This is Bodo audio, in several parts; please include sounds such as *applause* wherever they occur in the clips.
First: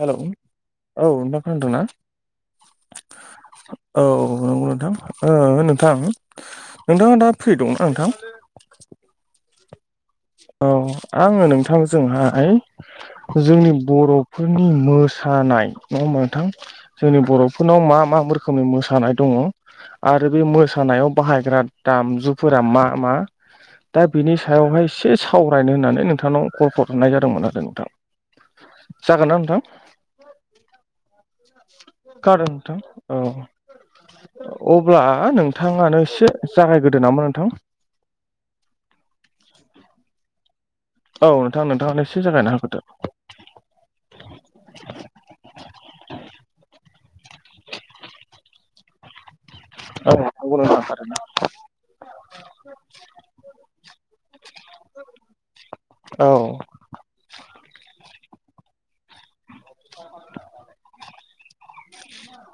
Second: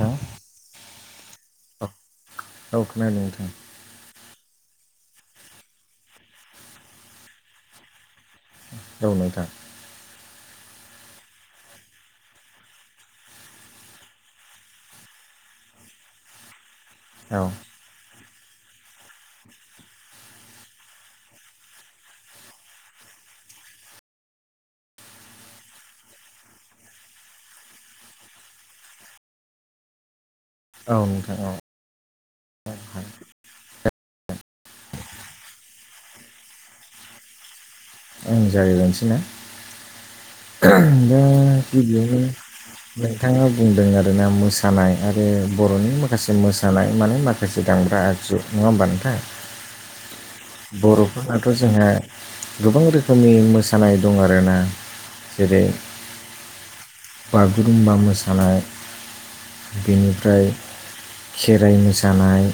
हेल' औ नोंथां खोनदों ना? औ खोनादों नोंथां औ नंगौ नोंथां ओ नोंथां नोंथाङा दा फ्रि दंना नोंथां? रौनाय दा औ आंङो नोंथांजोंहाय जोंनि बर'फोरनि मोसानाय नङा ओमबा नोंथां जोंनि औ बर'फोरनाव मा मा रोखोमनि मोसानाय दङ आरो बे मोसानायाव बाहायग्रा दामजुफोरा मा मा। दा बेनि सायावहाय एसे सावरायनो होननानै नोंथांनाव कल हर हरनाय जादोंमोन आरो नोंथां। जागोन ना नोंथां? औ नोंथां औ। *unintelligible* औ अब्ला नोंथाङानो एसे जागायग्रदो नामा नोंथां? आंनो जागायग्रोनोसै ना? दा औ नोंथां नोंथाङानो गिबियावनो एसे जागायना होग्रोदो बिथाङा बुंदों आरोना मोसानाय आरो बर'नि माखासे मोसानाय माने माखा- *unintelligible* दांब्रा जु। नङा होमबा नोंथा? औ नंगौ नोंथां थारैनो बर'फोराथ' जोंहा गोबां रोखोमनि मोसानाय दं आरोना। जेरै औ बागुरुमबा मोसानाय बेनिफ्राय खेराइ मोसानाय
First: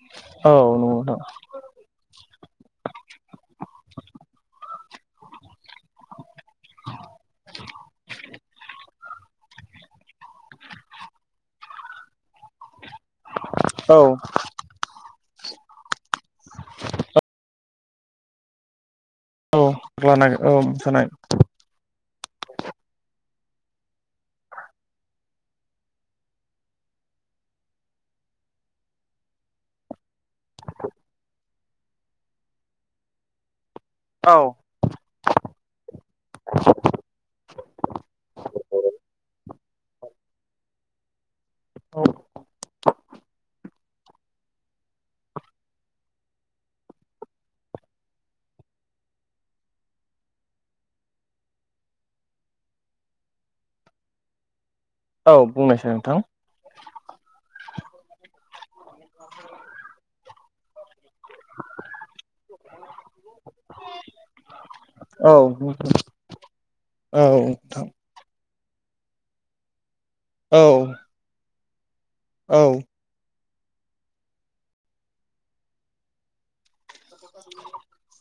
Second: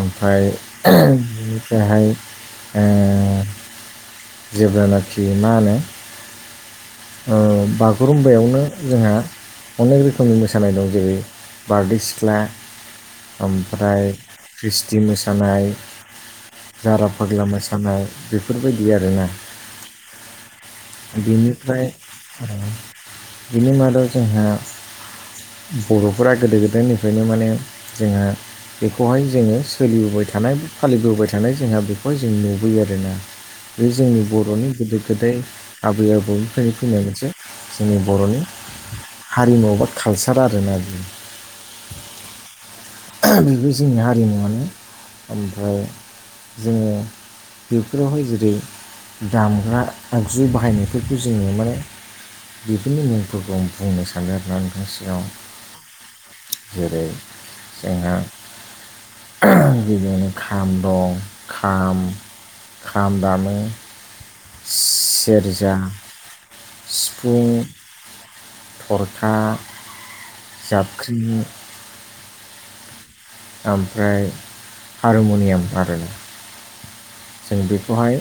ओमफ्राय नंगौ नोंथां बेनिफ्रायहाय ए जेब्लानाखि मा होनो? ओ बागुरुम्बायावनो जोंहा अनेक रोखोमनि मोसानाय दं जेरै- बारदै सिख्ला, ओमफ्राय ख्रिस्टि मोसानाय, जारा फाग्ला मोसानाय बेफोरबायदि आरोना। औ लानांगोन औ मोसानाय। ओमफ्राय ओ बिनि मादाव जोंहा बर'फोरा गोदो-गोदायनिफ्रायनो माने जोङो बेखौहाय जोङो सोलिबोबाय थानाय फालिबोबाय थानाय जोंहा बेखौहाय जों नुबोयो आरोना। बे जोंनि बर'नि गोदो-गोदाय आबै-आबौ फैनो फैनाय मोनसे जोंनि बर'नि हारिमु बा कालसार आरोना बे। औ बेबो जोंनि हारिमुवानो। ओमफ्राय जोङो बेफोरावहाय जेरै दामग्रा आगजु बाहायनायफोरखौ जोङो माने बेफोरनि मुंफोरखौ आं बुंनो सानदों आर ना नोंथांनि सिगाङाव। औ बुंनायसै नोंथां। जेरै जोङो ओ बिदिनो खाम दं खाम खाम दामो। औ सेरोजा, सिफुं नोंथां थरखा, औ जाबख्रिं औ ओमफ्राय हारमुनियाम आरो। जों बेखौहाय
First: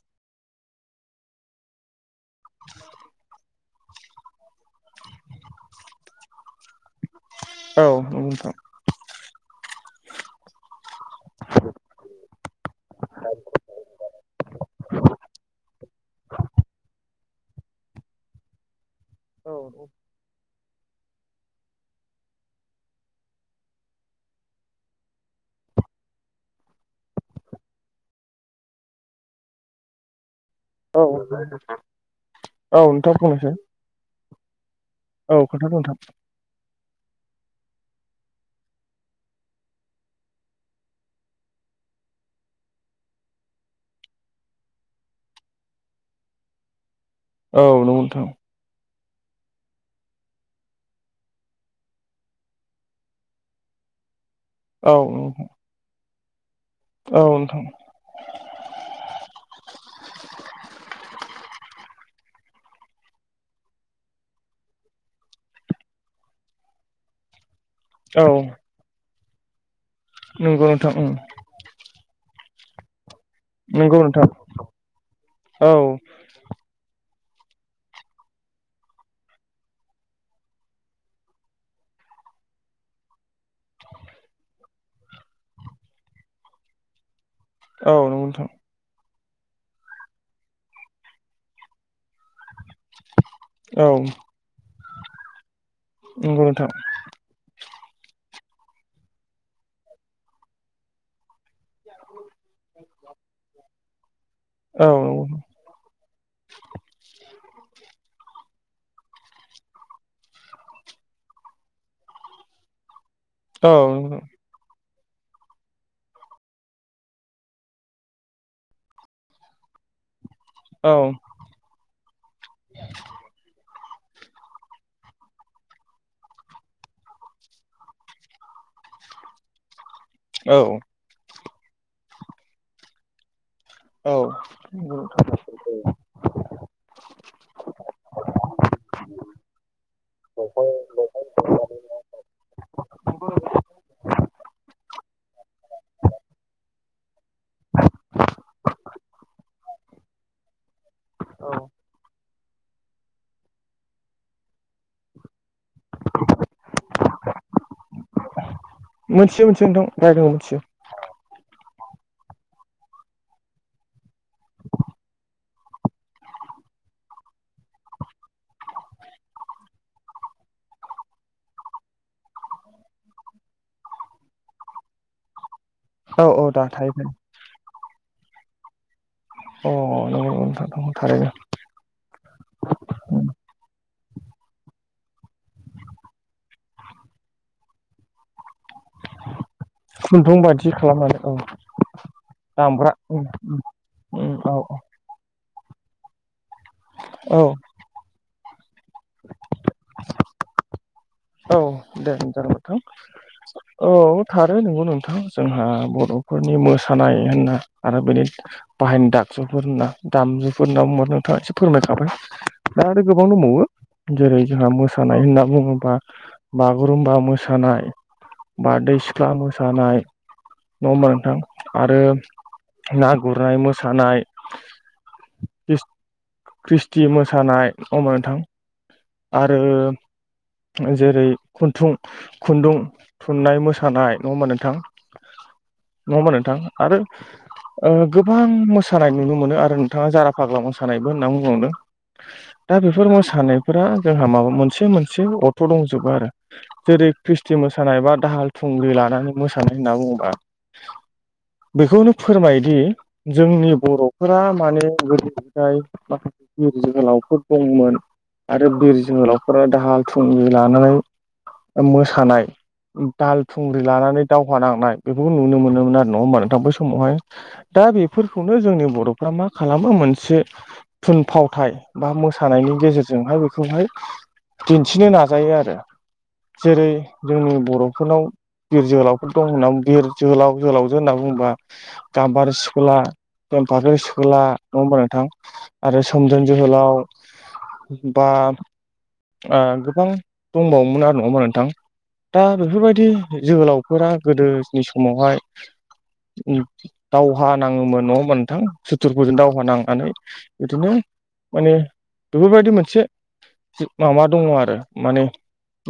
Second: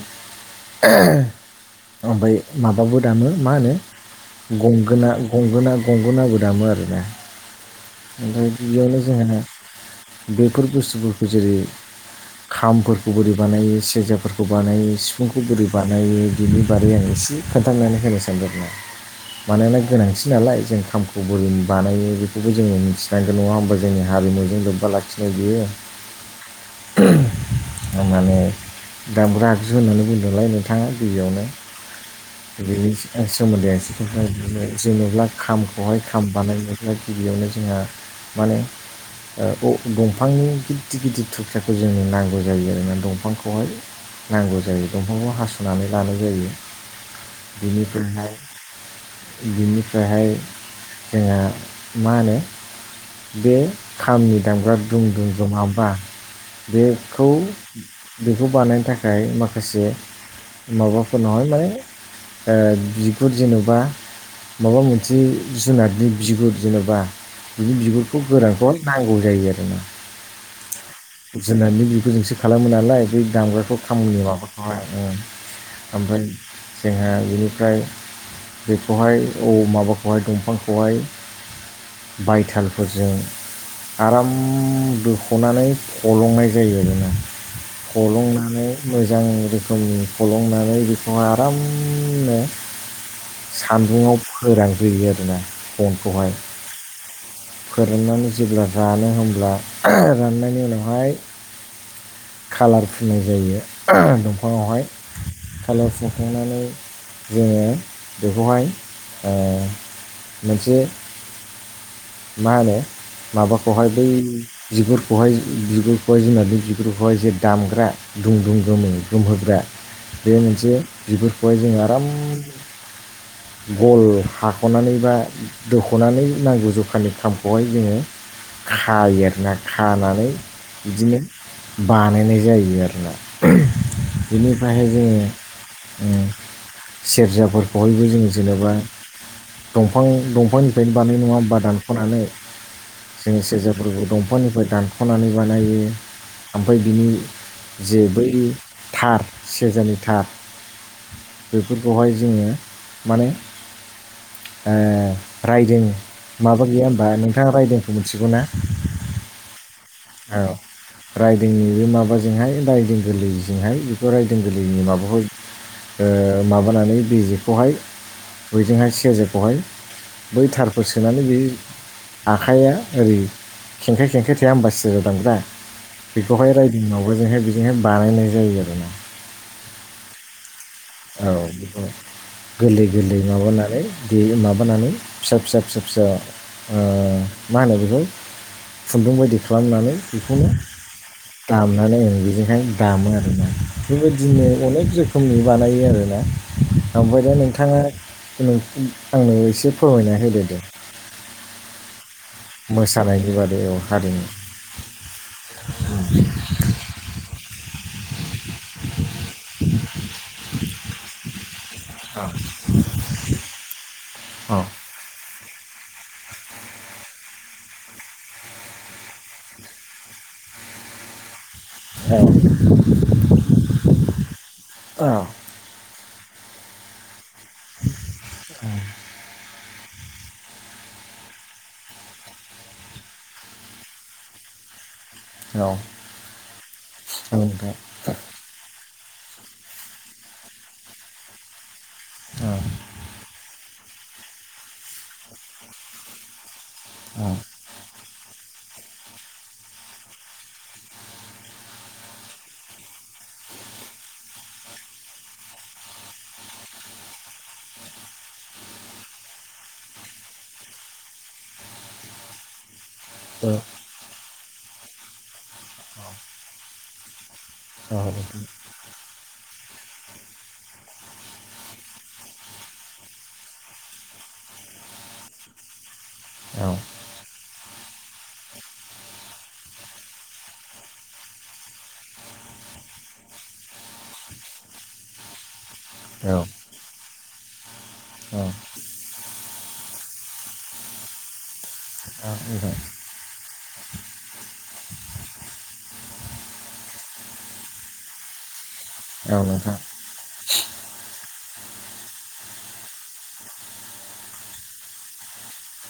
ओमफ्राय माबाबो दामो मा होनो? गंगोना- गंगोना- गंगोनाबो दामो आरोना। औ बुंथ' बियावनो जोंहानो बेफोर बुस्थुफोरखौ जेरै- खामफोरखौ बोरै बानायो सेरजाफोरखौ बानायो सिफुंखौ बोरै बानायो बिनि बारै आं एसे खोन्थानानै होनो सानदों आरो ना। औ मानोना गोनांथि नालाय जों खामखौ बोरै बानायो बेखौ जोङो मिथिनांगौ नङा होमबा जोंनि हारिमुजों लोब्बा लाखिनाय बियो। माने दामग्रा आगजु होननानै बुंदोंलाय नों थाङा औ गिबियावनो बिनि नोंथां बुंनायसाय सोमोन्दै एसे ओमफ्राय बिदिनो जेनेबा औ खोन्थादो नोंथां खामखौहाय खाम बानायनोब्ला गिबियावनो जोंहा माने ओ दंफांनि गिदिर गिदिर थुख्राखौ जोंनो नांगौ जायो आरो ना दंफांखौहाय। नांगौ जायो दंफांखौ हास'नानै लानाय जायो। औ नंगौ नोंथां बिनिफ्राय बिनिफ्रायहाय जोंहा मा होनो बे खामनि दामग्रा दुं दुं औ दङाबा औ बेखौ नोंथां बेखौ बानायनो थाखाय माखासे माबाफोर नङा होनलाय माने ओ बिगुर जेन'बा माबा मोनसे जुनारनि बिगुर जेन'बा बिनि बिगुरखौ औ गोरानखौ नांगौ जायो आरो ना। नंगौ नोंथांं उम। जुनारनि बिगुरजोंसो खालामो नालाय बे दामग्राखौ नंगौ खामनि नोंथां माबाखौहाय। औ ओमफ्राय जोंहा बेनिफ्राय बेखौहाय औ माबाखौहाय दंफांखौहाय बायथालफोरजों आराम दोख'नानै फलंनाय जायो आरोना। औ नंगौ नोंथां फलंनानै मोजां रोखोम फलंनानै बेखौहाय आरामनो औ सानदुङाव फोरानग्रोयो आरोना गनखौहाय नंगौ नोंथां फोराननानै जेब्ला रानो होमब्ला राननायनि उनावहाय कालार फुनाय जायो दंफाङावहाय औ नंगौ खालाव सुंखांनानै जोङो बेखौहाय मोनसे मा होनो? औ माबाखौहाय बै नंगौ बिगुरखौहाय बिगुरखौहाय जुनादनि बिगुरखौहाय एसे दामग्रा दुं दुं गोमो गोमहोग्रा बे मोनसे बिगुरखौहाय जोङो आराम ग'ल हाख'नानै बा दोख'नानै नांगौ जा दखाननि खामखौहाय जोङो खायो आर ना खानानै औ बिदिनो बानायनाय जायो आरोना औ बिनिफ्रायहाय जोङो सेरजाफोरखौहायबो जों जेनेबा दंफां दंफांनिफ्रायनो बानायनाय नङा बाादानख'नानै जोङो सेरजाफोरखौ दंफांनिफ्राय दानख'नानै बानायो ओमफ्राय बिनि जेबोथार सजानि थार बेफोरखौहाय जोङो माने रायदों माबा गैया ह होनबा नोंथाङा रायदोंखौ मिथिगौना मोनसे मोनसेोन दं औ रायदोंनि बे माबाजोंहाय रायदों गोरलैजोंहाय जरायायदों गोरलैनि माबाखौ माबानानै बिजेखौहाय बयजोंहाय सेजेरखौहाय बै थारफोर सोनानै बे आखाइया ओरै खेंखाइ खेंखाइ थाया होमबसि जा दांग्रा औ औ बेखौहाय दा थाहैबाय रायदिंनावबो जोंहाय बेजोंहाय बानायनाय जायो आरो ना अ नंगौ नोंथां थारैनो औ बेखौ गोरलै गोरलै माबानानै बे माबानानै फिसा फिसा फिसा फिसा अ मा होन बिज खुन्दुं बायदि खालामनानै खुन्दुं बेखौनो बायदि खालामनानै औ दामनानै आं बेजोंहाय दामग्रा दामो उम आरोना उम बेबायदिनो औ अनेक रोखोमनि बानायो आरोना ओमफ्राय दा औ नोंथाङा आंनो एसे फोरमायना होदोदों औ दे ज *unintelligible* मथां मोसानायनि बादै औ हारिमु थ द नंगौ नोंथां जोंहा बर'फोरनि मोसानाय होनना आरो बेनि बाहदा *unintelligible* फोरना दामजुफोर होनना बुंो नोंथाङा ए फोरमायखाबाय औ दा आरो गोबां दंबावो जेरै औ जोंहा मोसानाय होनना बुङोब्ला बागुरुम्बा मोसानाय बारदै सिख्ला मोसानाय नङा होनबा नोंथां आरो ना गुरनाय मोसानाय *unintelligible* ख्रिस्टि मोसानाय अमायथां आरो जेरै खुथुं खुन्दुं थुननाय मोसानाय नङोमा नोंथां औ नङा होनबा बा नोंथां आरो औ नोंथां औ नोंथां गोबां मोसानाय नुनो मोनो आरो नोंथाङा जारा फाग्ला मोसानायबो होनना बुंबावनो हा दा बेफोर मोसानायफोरा जोंहा माबा मोनसे मोनसे अथ' दंजोबो आरो जेरै ख्रिस्टि मोसानाय बा दाहाल थुंग्रि लानानै मोसानाय होनना बुङोबा बेखौनो फोरमायोदि जोंनि बर'फोरा माने गोदोनिफ्राय माखासे बिर जोहोलावफोर दंमोन आरो बिर जोहोलावफोरा दाहाल थुंग्रि लानानै मोसानाय दाल थुंग्रि लानानै दावहा नांनाय बेफोरखौ नुनो मोनोमोन आरो नङा होमब नों थां बै समावहाय दा औ नोंथां औ नोंथां औ बेफोरखौनो जोंनि बर' फ्रा मा खालामो मोनसे थुनफावथाय बा मोसानायनि गेजेरजोंहाय बेखौहाय खिनो नाजायो आरो जेरै जोंनि बर'फोरनाव बिर जोहोलावफोर दं होनना बिर जोहोलाव जोहोलावजो होनना बुङोबा गाम्बारि स्कुला बेमफाख्रि स्खुला नङोमबा नोंथां आरो सोमदोन जोहोलाव बा आं गोबां दंबावोमोन आरो नङाोमा नोंथां दा बेफोरबायदि जोहोलाव फोरा गोदोनि समावहाय दावहा नाङोमोन नङा होमबा नोंथां? सुथुरफोरजों दावहा नोंथां नांनानै बिदिनो माने बेफोरबायदि मोनसे माबा दङ आरो माने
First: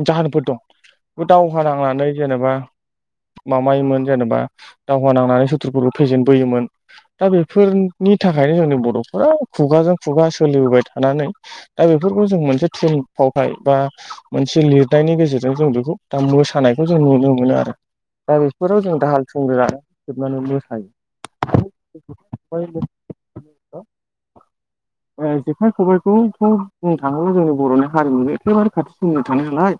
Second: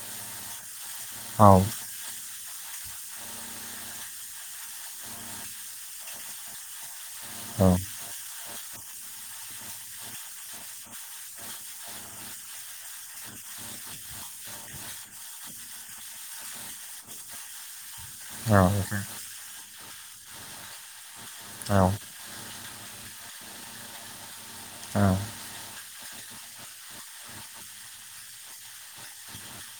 जाहोनफोर दं बे औ दावहा नांनानै जेनेबा माबायोमोन जेनेबा दावहा नांनानै सुथ्रुफोरखौ फेजेनबोयोमोन। दा औ बेफोरनि थाखायनो जोंनि बर'फोरा खुगाजों खुगा सोलिबोबाय थानानै दा बेफोरखौ जों मोनसे फावथाय बा मोनसे लिरनायनि गेजेरजों जों बेखौ दा मोसानायखौ जों नुनो मोनो आरो। दा औ बेफोराव जों दाहाल थुंग्रि लानानै सिबनानै मोसायो। औ *inaudible* औ ओ जेखाइ खबाइखौथ' बुंनो थाङोब्ला जोंनि बर'नि हारिमुजों एखेबारे खाथि सोमोन्दो थानाय नालाय।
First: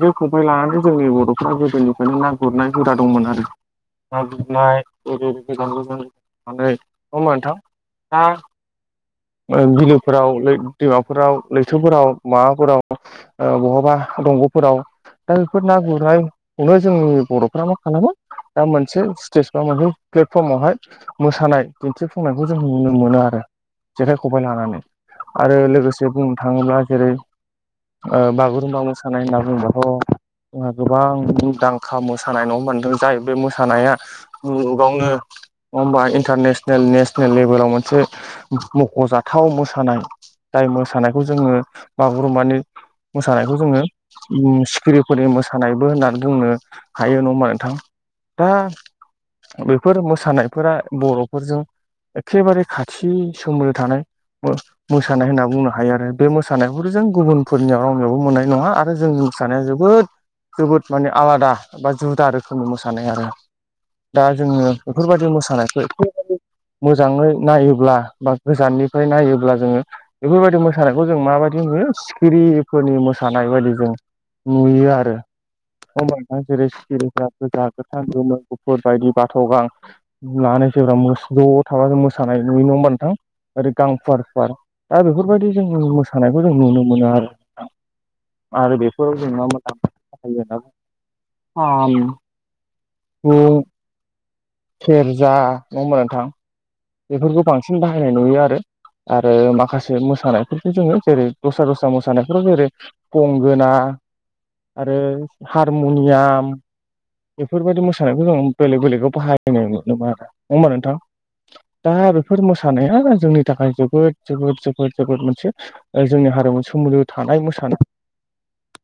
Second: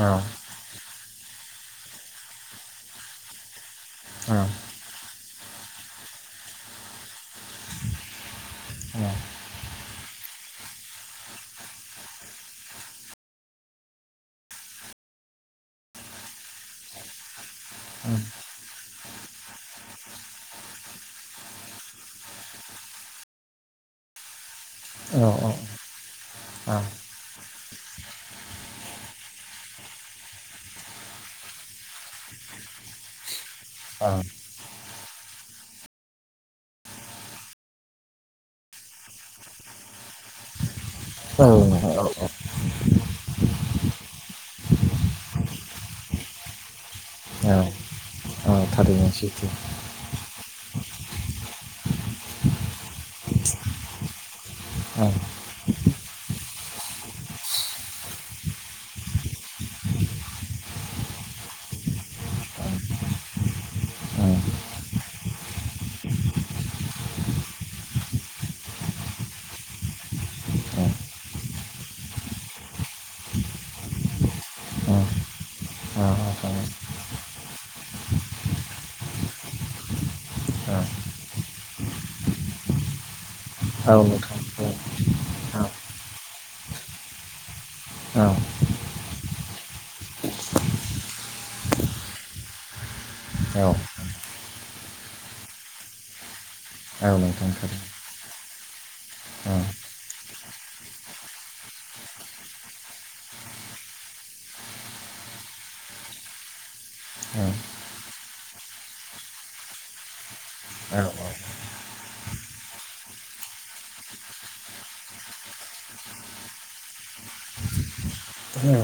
औ खबाय लानानै जोंनि बर'फ्रा गोदोनिफ्रायनो ना गुरनाय हुदा दंमोन आरो। ना औ गुरनाय ओरै गोजान गोजान थाङो नङा होमबा नोंथां? नोंथां ओ बिलोफोराव लै दैमाफोराव लैथोफोराव माबाफोराव ओ बहाबा दंग'फोराव दा बेफोर ना गुरनायखौनो जोंनि बर'फ्रा मा खालामो दा मोनसे स्टेज बा मोनसे प्लेटफर्मावहाय मोसानाय दिन्थिफुंनायखौ जों नुनो मोनो आरो जेखाइ खबाइ लानानै। औ औ औ आरो लोगोसे बुंनो औ थाङोब्ला जेरै ओ बागुरुम्बा मोसानाय होनना बुंबाथ' मुङा गोबां मुंदांखा मोसानाय नङा होनबा जाय बे मोसानाया। मुलुगावनो नङा होमबा इन्टारनेसनेल नेसनेल लेभेलाव मोनसे मख'जाथाव मोसानाय जाय मोसानायखौ जोङो माने मोसानायखौ जोङो उम सिखिरिफोरनि मोसानायबो होननानै बुंनो हायो नङा होमबा नोंथां? दा बेनोसैथ' फोर मोसानायफोरा बर'फोरजों एखेबारे खाथि सोमोन्दो थानाय औ औ मो-मोसानाय होनना बुंनो हायो आरो बे मोस मोसानायफोरजों गुबुनफोरनियाव रावनियावबो मोननाय नङा आरो जों मोसानाया जोबोद जोबोद माने आलादा बा जुदा रोखोमनि मोसानाय आरो। दा औ जोङो बेफोरबायदि मोसानायखौ मोजाङै नायोब्ला बा गोजाननिफ्राय नायोब्ला जोङो बेफोरबायदि औ मोसानायखौ जों माबायदि नुयो सिखिरिफोरनि मोसानाय बायदि जों नुयो औ औ आरो। नोंथां औ समायना नोंथां जेरै सिखिरिफोरा गोजा गोथां गोमो गुफुर बायदि बाथ' गां। लानाय जेब्रा मोस ज' थाबा जों मोसानाय नुयो नङा होनबा नोंथां? ओरै गां थारैनो औ फुवार नोंथां औ फुवार दा बेफोरबायदि जों मोसानायखौ जों नुनो मोनो आरो। आरो बेफोराव जों मा मा *inaudible* बे सेरजा नङा होमबा नोंथां बेफोरखौ बांसिन बाहायनाय नुयो आरो‌ आरो माखासे मोसानायफोरखौ जोङो जेरै दस्रा दस्रा मोसानायफोराव जेरै गंगोना आरो हारमुनियाम बेफोरबायदि मोसानायखौ जों बेलेग बेलेगाव बाहायनाय नुनो *unintelligible* आरो नङा होमबा नोंथां? दा बेफोर मोसानाया जोंनि थाखाय जोबोद जोबोद जोबोद जोबोद मोनसे ओ जोंनि हारिमजों सोमोन्दो थानाय मोसानाय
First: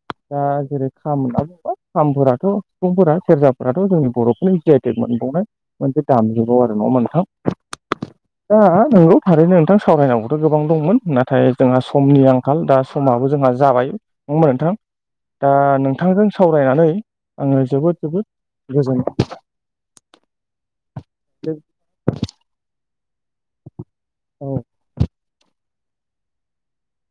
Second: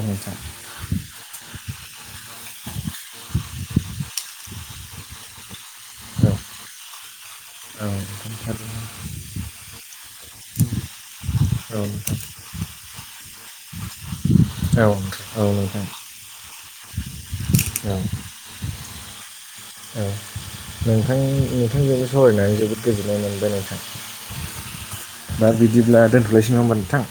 नोंथां दा जेरै खाम होनना बुंबा खामफोराथ' सुबुंफोरा सेरजाफोराथ' जोंनि बर'फोरनि जि आइ टेक मोनबावनाय। मोनसे दामजोबाव आरो ना मोनथाम दा थारैनो नोंगौ थारैनो नोंथां सावरायनांगौथ' गोबां दंमोन नाथाय जोंहा औ समनि आंखाल दा समाबो जोंहा जाबाय नङा होमबा नोंथां औ नोंथां दा औ नोंथां नोंथांजों सावरायनानै आङो औ जोबोद जोबोद गोजोनदों। औ। नोंथां नोंथांजोंबो सावरायनानै जोबोद गोजोननाय मोनबाय नोंथां। औ दा बिदिब्ला दोनथ'लायसै नङा होनबा नोंथां?